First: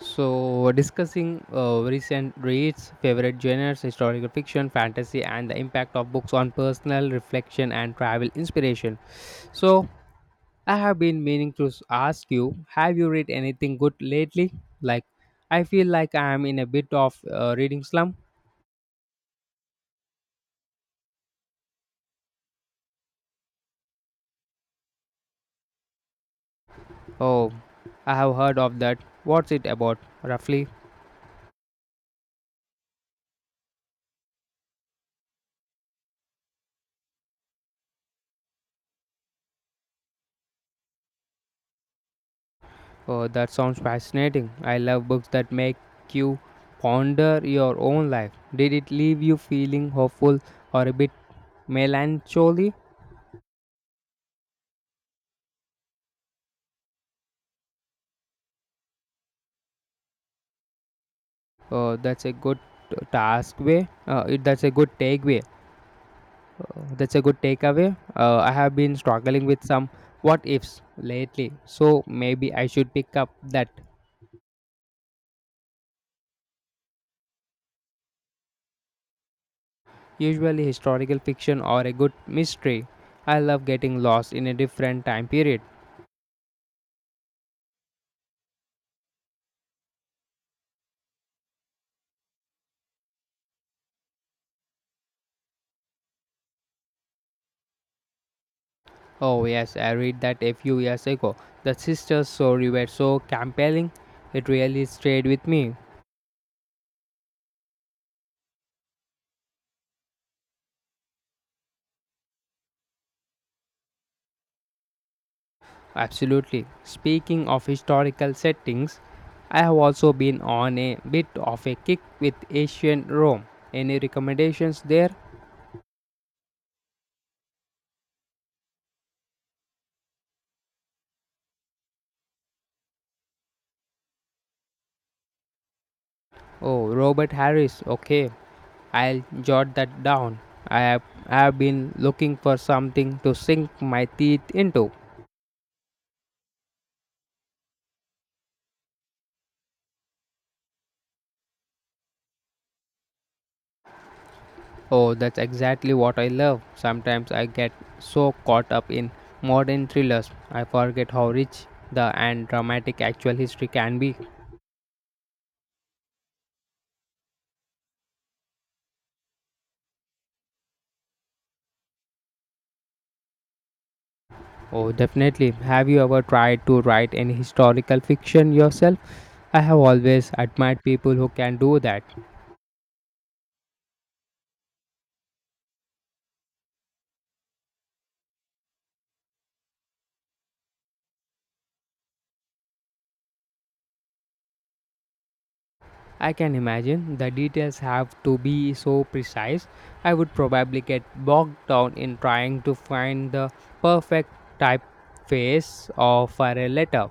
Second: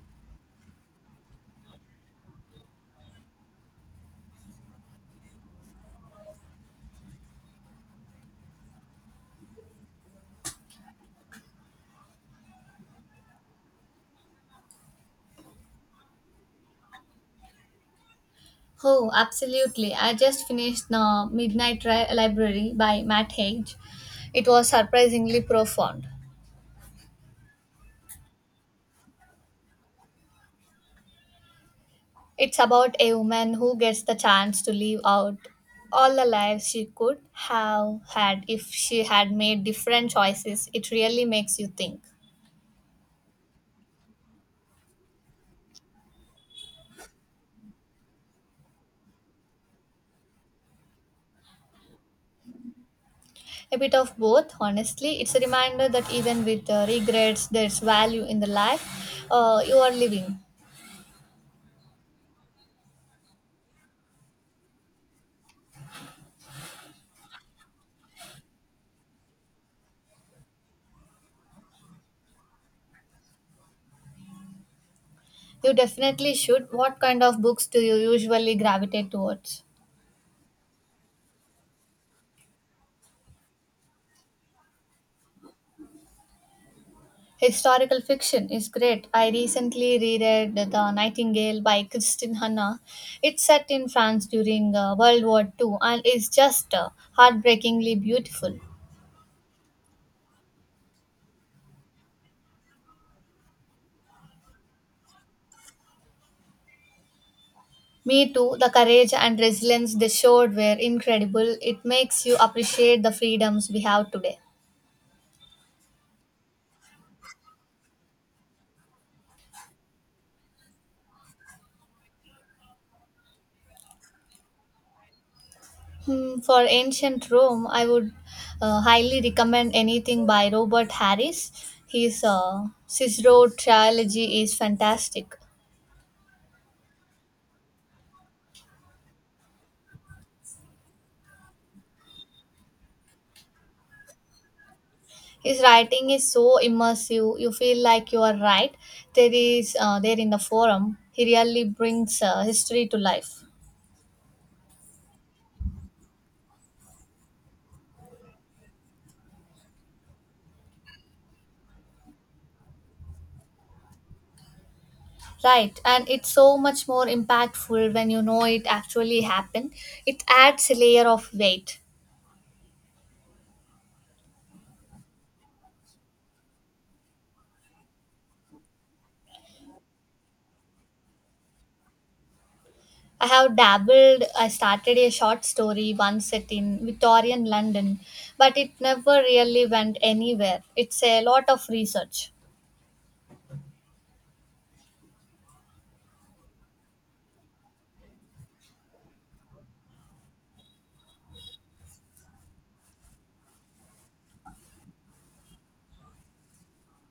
So, discussing recent reads, favorite genres, historical fiction, fantasy, and the impact of books on personal reflection and travel inspiration. So, I have been meaning to ask you, have you read anything good lately? Like, I feel like I am in a bit of reading slump. Oh, absolutely. I just finished The Midnight Library by Matt Haig. It was surprisingly profound. Oh, I have heard of that. What's it about, roughly? It's about a woman who gets the chance to live out all the lives she could have had if she had made different choices. It really makes you think. Oh, that sounds fascinating. I love books that make you ponder your own life. Did it leave you feeling hopeful or a bit melancholy? A bit of both, honestly. It's a reminder that even with regrets, there's value in the life you are living. Oh, that's a good that's a good takeaway. That's a good takeaway. I have been struggling with some what ifs lately, so maybe I should pick up that. You definitely should. What kind of books do you usually gravitate towards? Usually historical fiction or a good mystery. I love getting lost in a different time period. Historical fiction is great. I recently reread The Nightingale by Kristin Hanna. It's set in France during World War Two and is just heartbreakingly beautiful. Oh yes, I read that a few years ago. The sisters' story were so compelling, it really stayed with me. Me too, the courage and resilience they showed were incredible. It makes you appreciate the freedoms we have today. Absolutely. Speaking of historical settings, I have also been on a bit of a kick with ancient Rome. Any recommendations there? Hmm, for ancient Rome, I would highly recommend anything by Robert Harris. His Cicero trilogy is fantastic. Oh, Robert Harris. Okay, I'll jot that down. I have, I have been looking for something to sink my teeth into. His writing is so immersive. You feel like you are right there in the forum. He really brings history to life. Oh, that's exactly what I love. Sometimes I get so caught up in modern thrillers, I forget how rich the and dramatic actual history can be. Right, and it's so much more impactful when you know it actually happened. It adds a layer of weight. Oh, definitely. Have you ever tried to write any historical fiction yourself? I have always admired people who can do that. I have dabbled. I started a short story once set in Victorian London, but it never really went anywhere. It's a lot of research. I can imagine the details have to be so precise. I would probably get bogged down in trying to find the perfect typeface of for a letter.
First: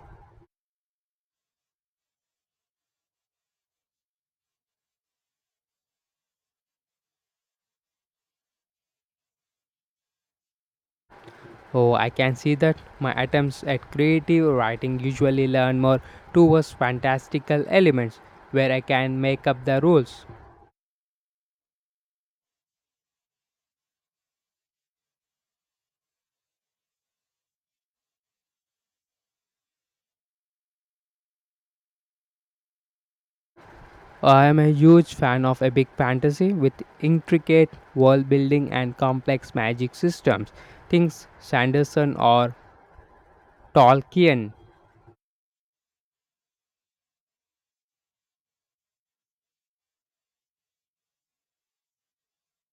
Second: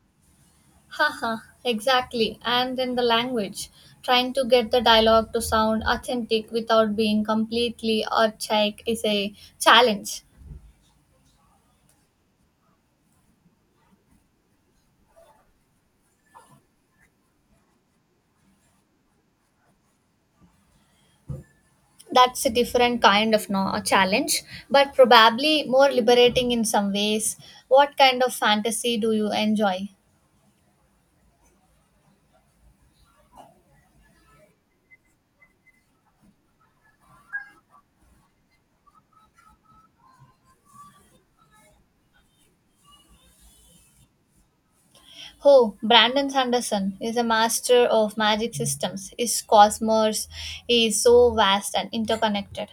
Haha, exactly. And in the language, trying to get the dialogue to sound authentic without being completely archaic is a challenge. Oh, I can see that my attempts at creative writing usually lean more towards fantastical elements where I can make up the rules. That's a different kind of no, a challenge, but probably more liberating in some ways. What kind of fantasy do you enjoy? I am a huge fan of epic fantasy with intricate world building and complex magic systems. Things Sanderson or Tolkien. Oh, Brandon Sanderson is a master of magic systems. His cosmos is so vast and interconnected.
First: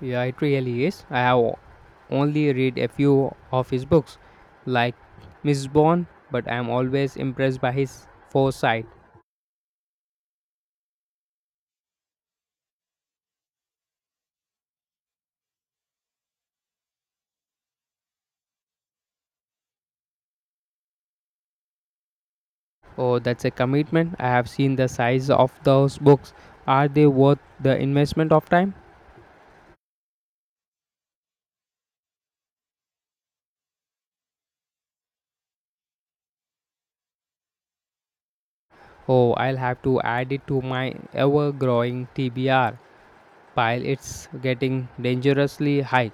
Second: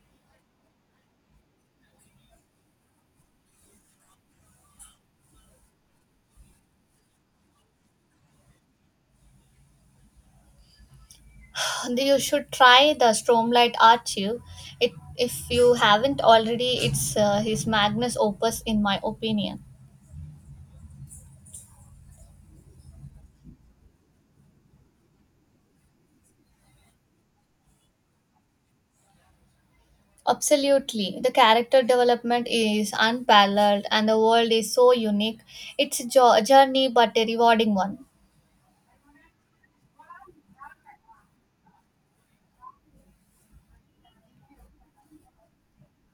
Yeah, it really is. Only read a few of his books, like Miss, but I am always impressed by his foresight. You should try the Stromlight Archive. If you haven't already, it's his magnus opus, in my opinion. Oh, that's a commitment. I have seen the size of those books. Are they worth the investment of time? Absolutely. The character development is unparalleled and the world is so unique. It's a journey but a rewarding one. Oh, I'll have to add it to my ever growing TBR pile. It's getting dangerously high.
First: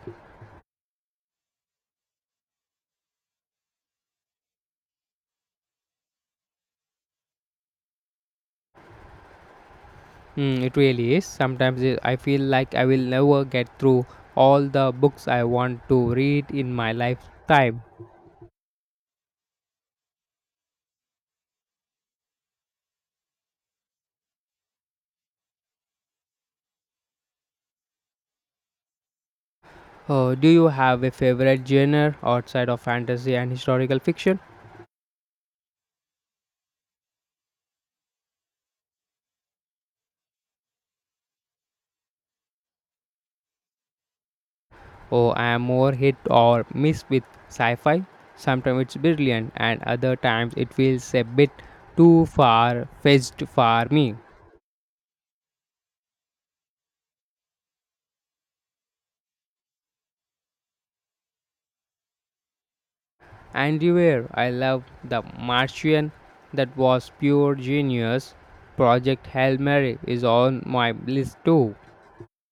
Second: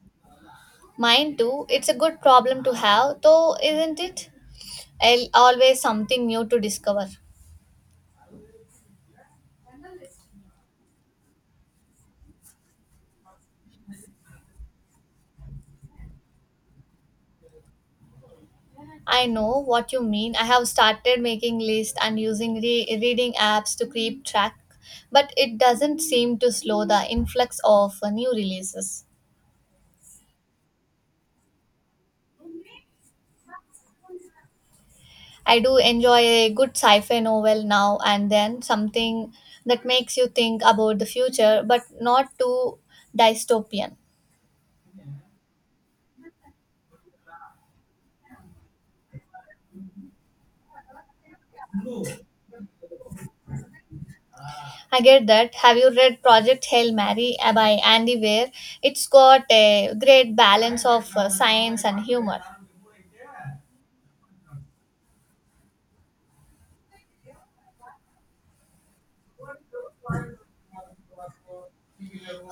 Mine too. It's a good problem to have, though, isn't it? Always something new to discover. Mm, it really is. I feel like I will never get through all the books I want to read in my lifetime. I know what you mean. I have started making lists and using reading apps to keep track, but it doesn't seem to slow the influx of new releases. Oh, do you have a favorite genre outside of fantasy and historical fiction? I do enjoy a good sci-fi novel now and then, something that makes you think about the future, but not too dystopian. Oh, I am more hit or miss with sci fi. Sometimes it's brilliant, and other times it feels a bit too far fetched for me. I get that. Have you read Project Hail Mary by Andy Weir? It's got a great balance of science and humor. And you were, I love The Martian, that was pure genius. Project Hail Mary is on my list too.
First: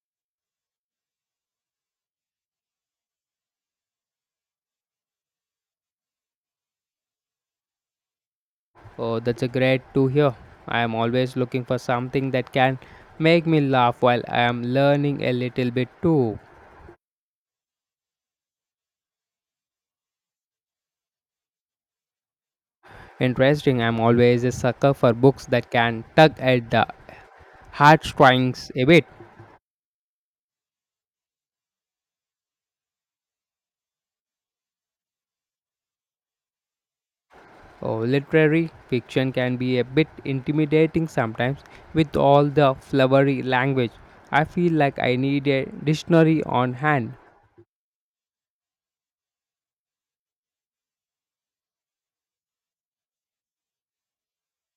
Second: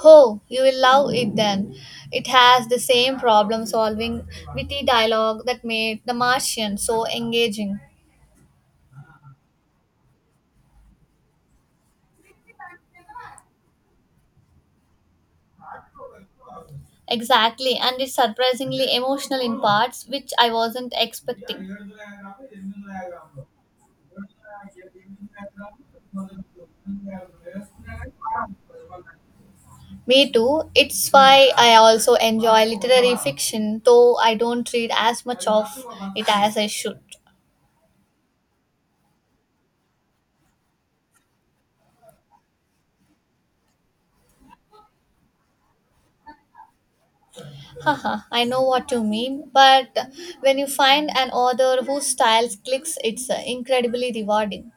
Oh, you will love it then. It has the same problem solving witty dialogue that made The Martian so engaging. Oh, that's a great to hear. I am always looking for something that can make me laugh while I am learning a little bit too. Exactly, and it's surprisingly emotional in parts which I wasn't expecting. Interesting, I'm always a sucker for books that can tug at the heartstrings a bit. Me too. It's why I also enjoy literary fiction, though I don't read as much of it as I should. Oh, literary fiction can be a bit intimidating sometimes with all the flowery language. I feel like I need a dictionary on hand. Haha, I know what you mean, but when you find an author whose style clicks, it's incredibly rewarding.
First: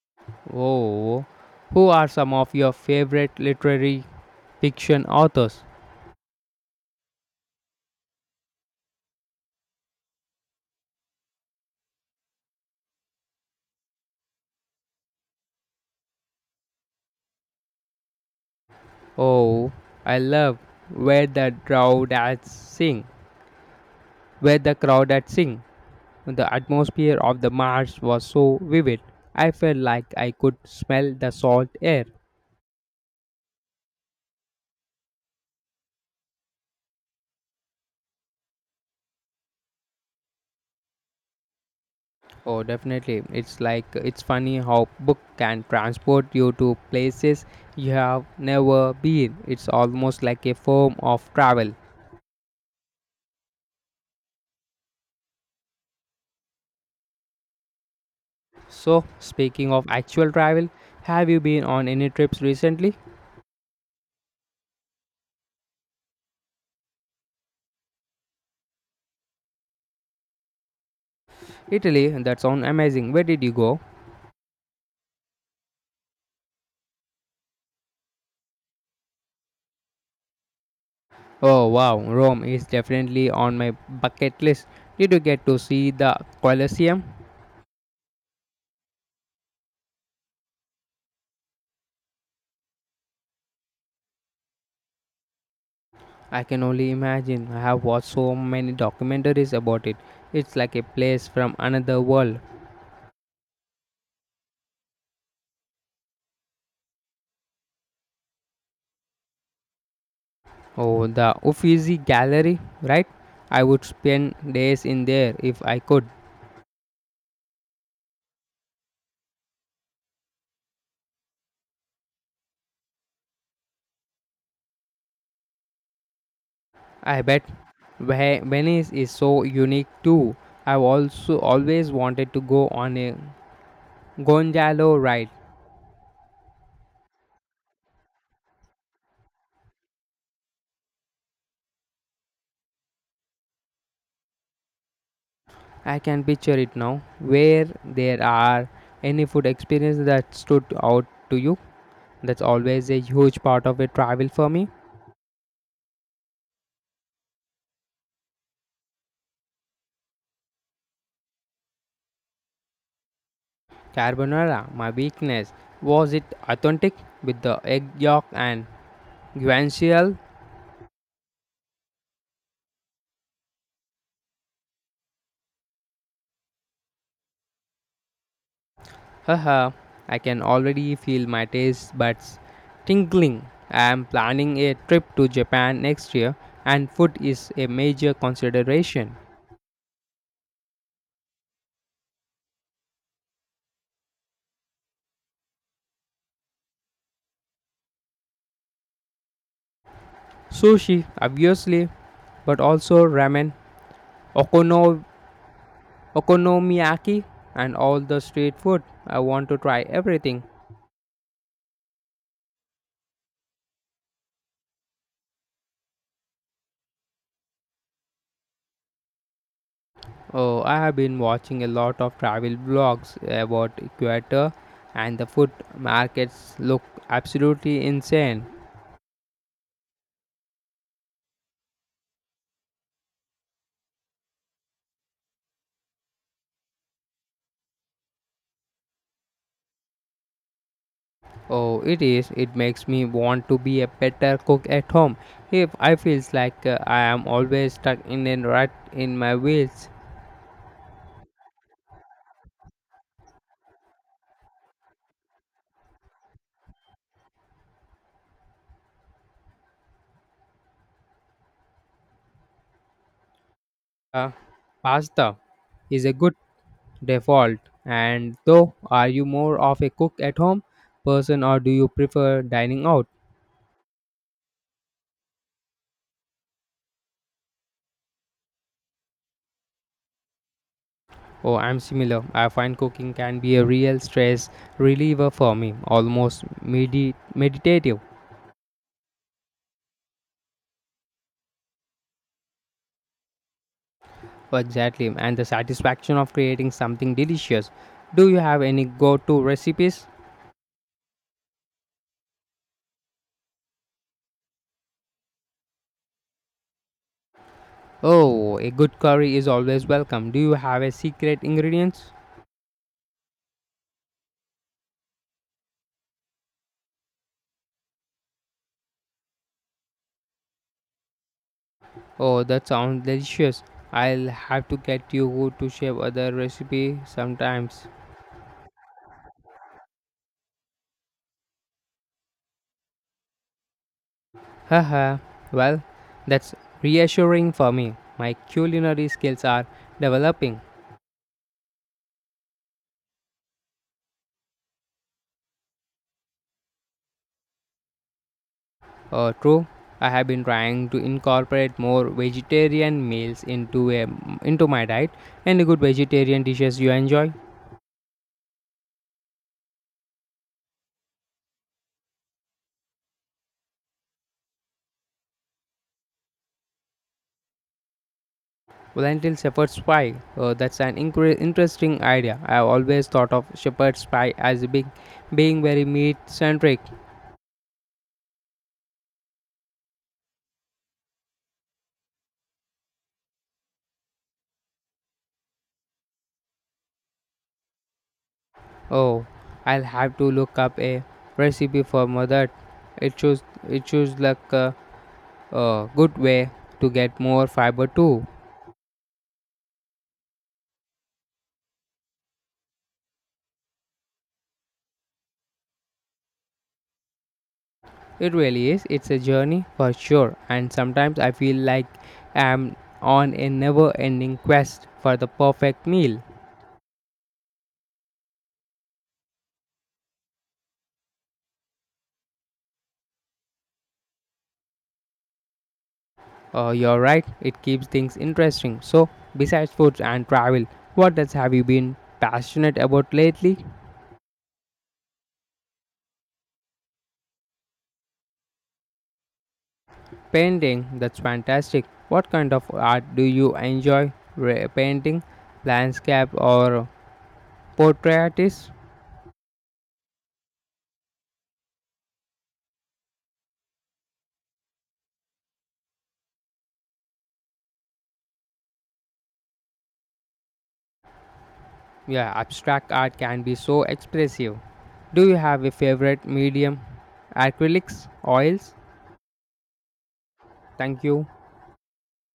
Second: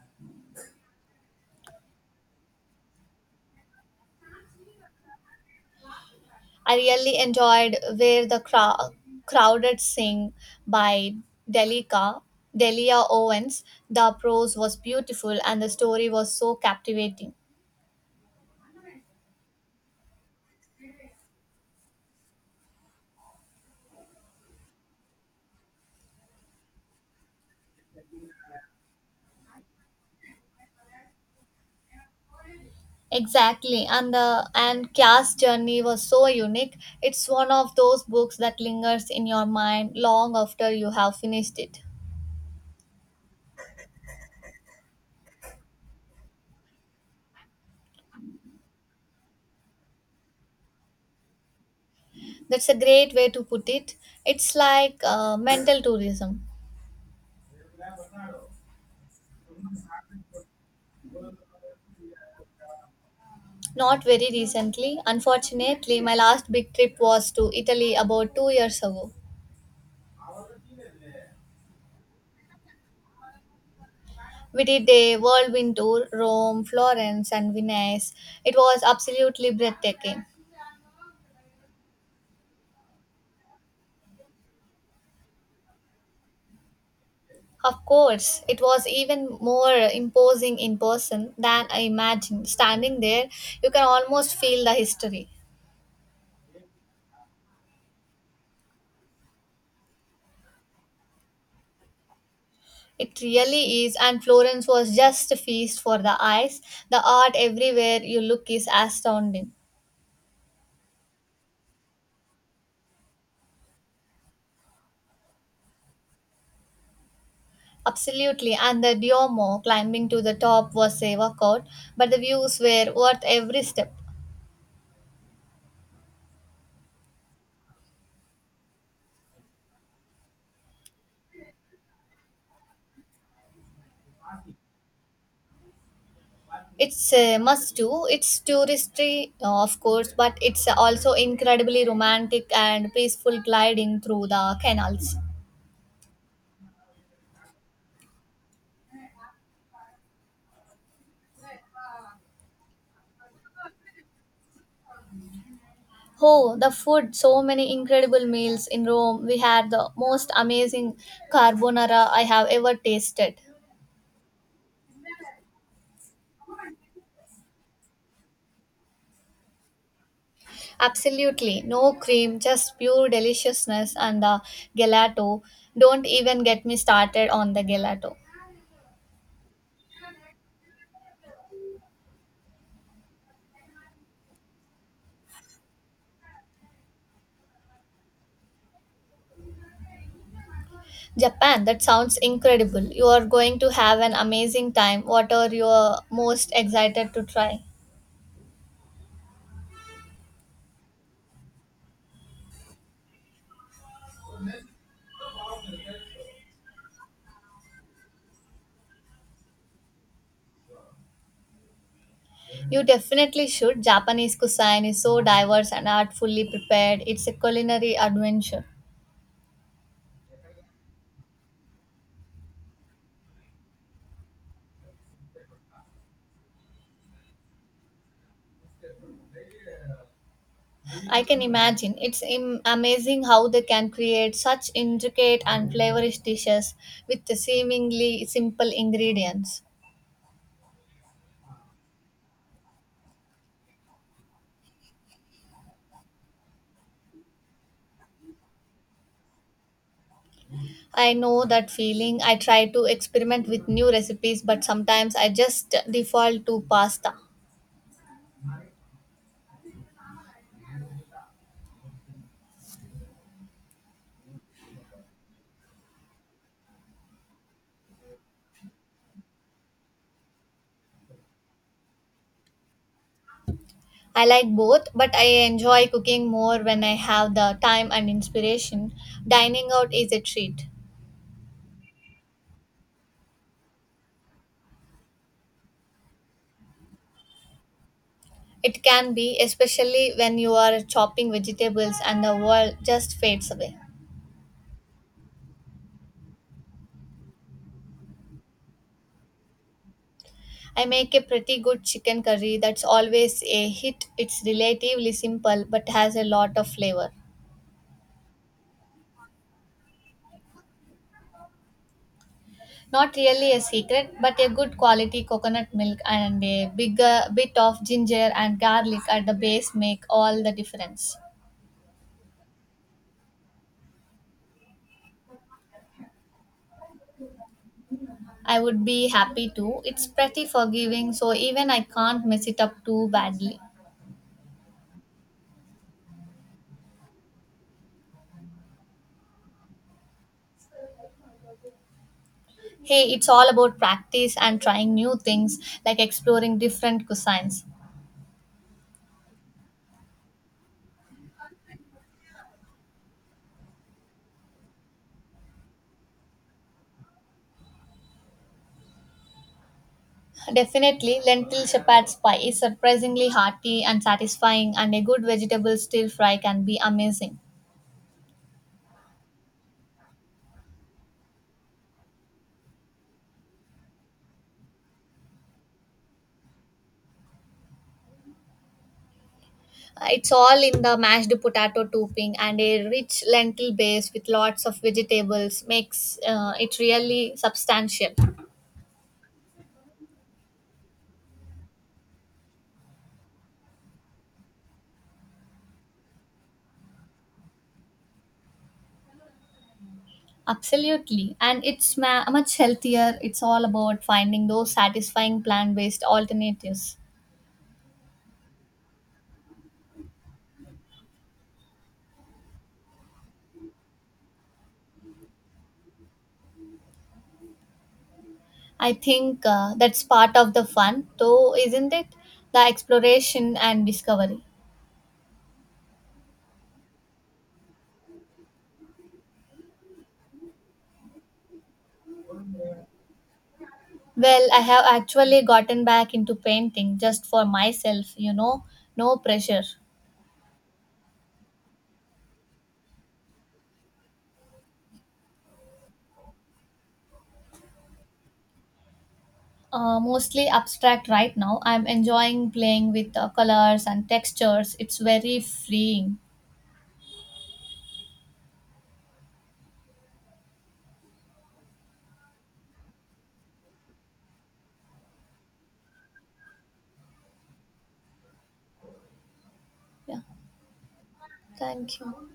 Oh, who are some of your favorite literary fiction authors? I really enjoyed Where the Crow- Crowded Sing by Delica. Delia Owens. The prose was beautiful and the story was so captivating. Oh, I love where the drawdads sing, where the crowdads sing. The atmosphere of the marsh was so vivid. I felt like I could smell the salt air. Exactly, and the and Kya's journey was so unique. It's one of those books that lingers in your mind long after you have finished it. Oh, definitely. It's like it's funny how book can transport you to places you have never been. It's almost like a form of travel. That's a great way to put it. It's like mental tourism. So, speaking of actual travel, have you been on any trips recently? Not very recently, unfortunately, my last big trip was to Italy about 2 years ago. Italy, that sounds amazing. Where did you go? We did a whirlwind tour, Rome, Florence, and Venice. It was absolutely breathtaking. Oh, wow. Rome is definitely on my bucket list. Did you get to see the Colosseum? Of course, it was even more imposing in person than I imagined. Standing there, you can almost feel the history. I can only imagine. I have watched so many documentaries about it. It's like a place from another world. It really is, and Florence was just a feast for the eyes. The art everywhere you look is astounding. Oh, the Uffizi Gallery, right? I would spend days in there if I could. Absolutely, and the Duomo climbing to the top was a workout, but the views were worth every step. I bet Venice is so unique too. I've also always wanted to go on a gondola ride. It's a must do. It's touristy, of course, but it's also incredibly romantic and peaceful gliding through the canals. I can picture it now. Where there are any food experience that stood out to you? That's always a huge part of a travel for me. Oh, the food! So many incredible meals in Rome. We had the most amazing carbonara I have ever tasted. Carbonara, my weakness. Was it authentic with the egg yolk and guanciale? Absolutely no cream, just pure deliciousness and the gelato. Don't even get me started on the gelato. Haha, I can already feel my taste buds tingling. I am planning a trip to Japan next year, and food is a major consideration. Japan, that sounds incredible. You are going to have an amazing time. What are you most excited to try? Sushi, obviously, but also ramen, okono- okonomiyaki, and all the street food. I want to try everything. You definitely should. Japanese cuisine is so diverse and artfully prepared. It's a culinary adventure. Oh, I have been watching a lot of travel vlogs about Ecuador, and the food markets look absolutely insane. I can imagine. It's amazing how they can create such intricate and flavorish dishes with the seemingly simple ingredients. Oh, it is. It makes me want to be a better cook at home. If I feels like I am always stuck in a rut in my wheels, I know that feeling. I try to experiment with new recipes, but sometimes I just default to pasta. uh, pasta is a good default. And though, are you more of a cook at home person or do you prefer dining out? I like both, but I enjoy cooking more when I have the time and inspiration. Dining out is a treat. Oh, I'm similar. I find cooking can be a real stress reliever for me, almost meditative. It can be, especially when you are chopping vegetables and the world just fades away. Exactly, and the satisfaction of creating something delicious. Do you have any go to recipes? I make a pretty good chicken curry that's always a hit. It's relatively simple but has a lot of flavor. Oh, a good curry is always welcome. Do you have a secret ingredients? Not really a secret, but a good quality coconut milk and a bigger bit of ginger and garlic at the base make all the difference. Oh, that sounds delicious. I'll have to get you who to share other recipe sometimes. I would be happy to. It's pretty forgiving, so even I can't mess it up too badly. Haha, well, that's reassuring for me. My culinary skills are developing. Hey, it's all about practice and trying new things, like exploring different cuisines. True, I have been trying to incorporate more vegetarian meals into my diet. Any good vegetarian dishes you enjoy? Definitely, lentil shepherd's pie is surprisingly hearty and satisfying, and a good vegetable stir fry can be amazing. Lentil shepherd's pie. That's an interesting idea. I have always thought of shepherd's pie as being very meat centric. It's all in the mashed potato topping and a rich lentil base with lots of vegetables makes it really substantial. Oh, I'll have to look up a recipe for that. It shows it shows like a good way to get more fiber too. Absolutely. And it's much healthier. It's all about finding those satisfying plant based alternatives. It really is. It's a journey for sure, and sometimes I feel like I'm on a never ending quest for the perfect meal. I think that's part of the fun, though, isn't it? The exploration and discovery. You're right, it keeps things interesting. So, besides foods and travel, what else have you been passionate about lately? Well, I have actually gotten back into painting just for myself, you know, no pressure. Painting, that's fantastic. What kind of art do you enjoy? Painting, landscape, or portrait artist? Mostly abstract right now. I'm enjoying playing with colors and textures. It's very freeing. Yeah, abstract art can be so expressive. Do you have a favorite medium? Acrylics, oils? Yeah. Thank you. Thank you.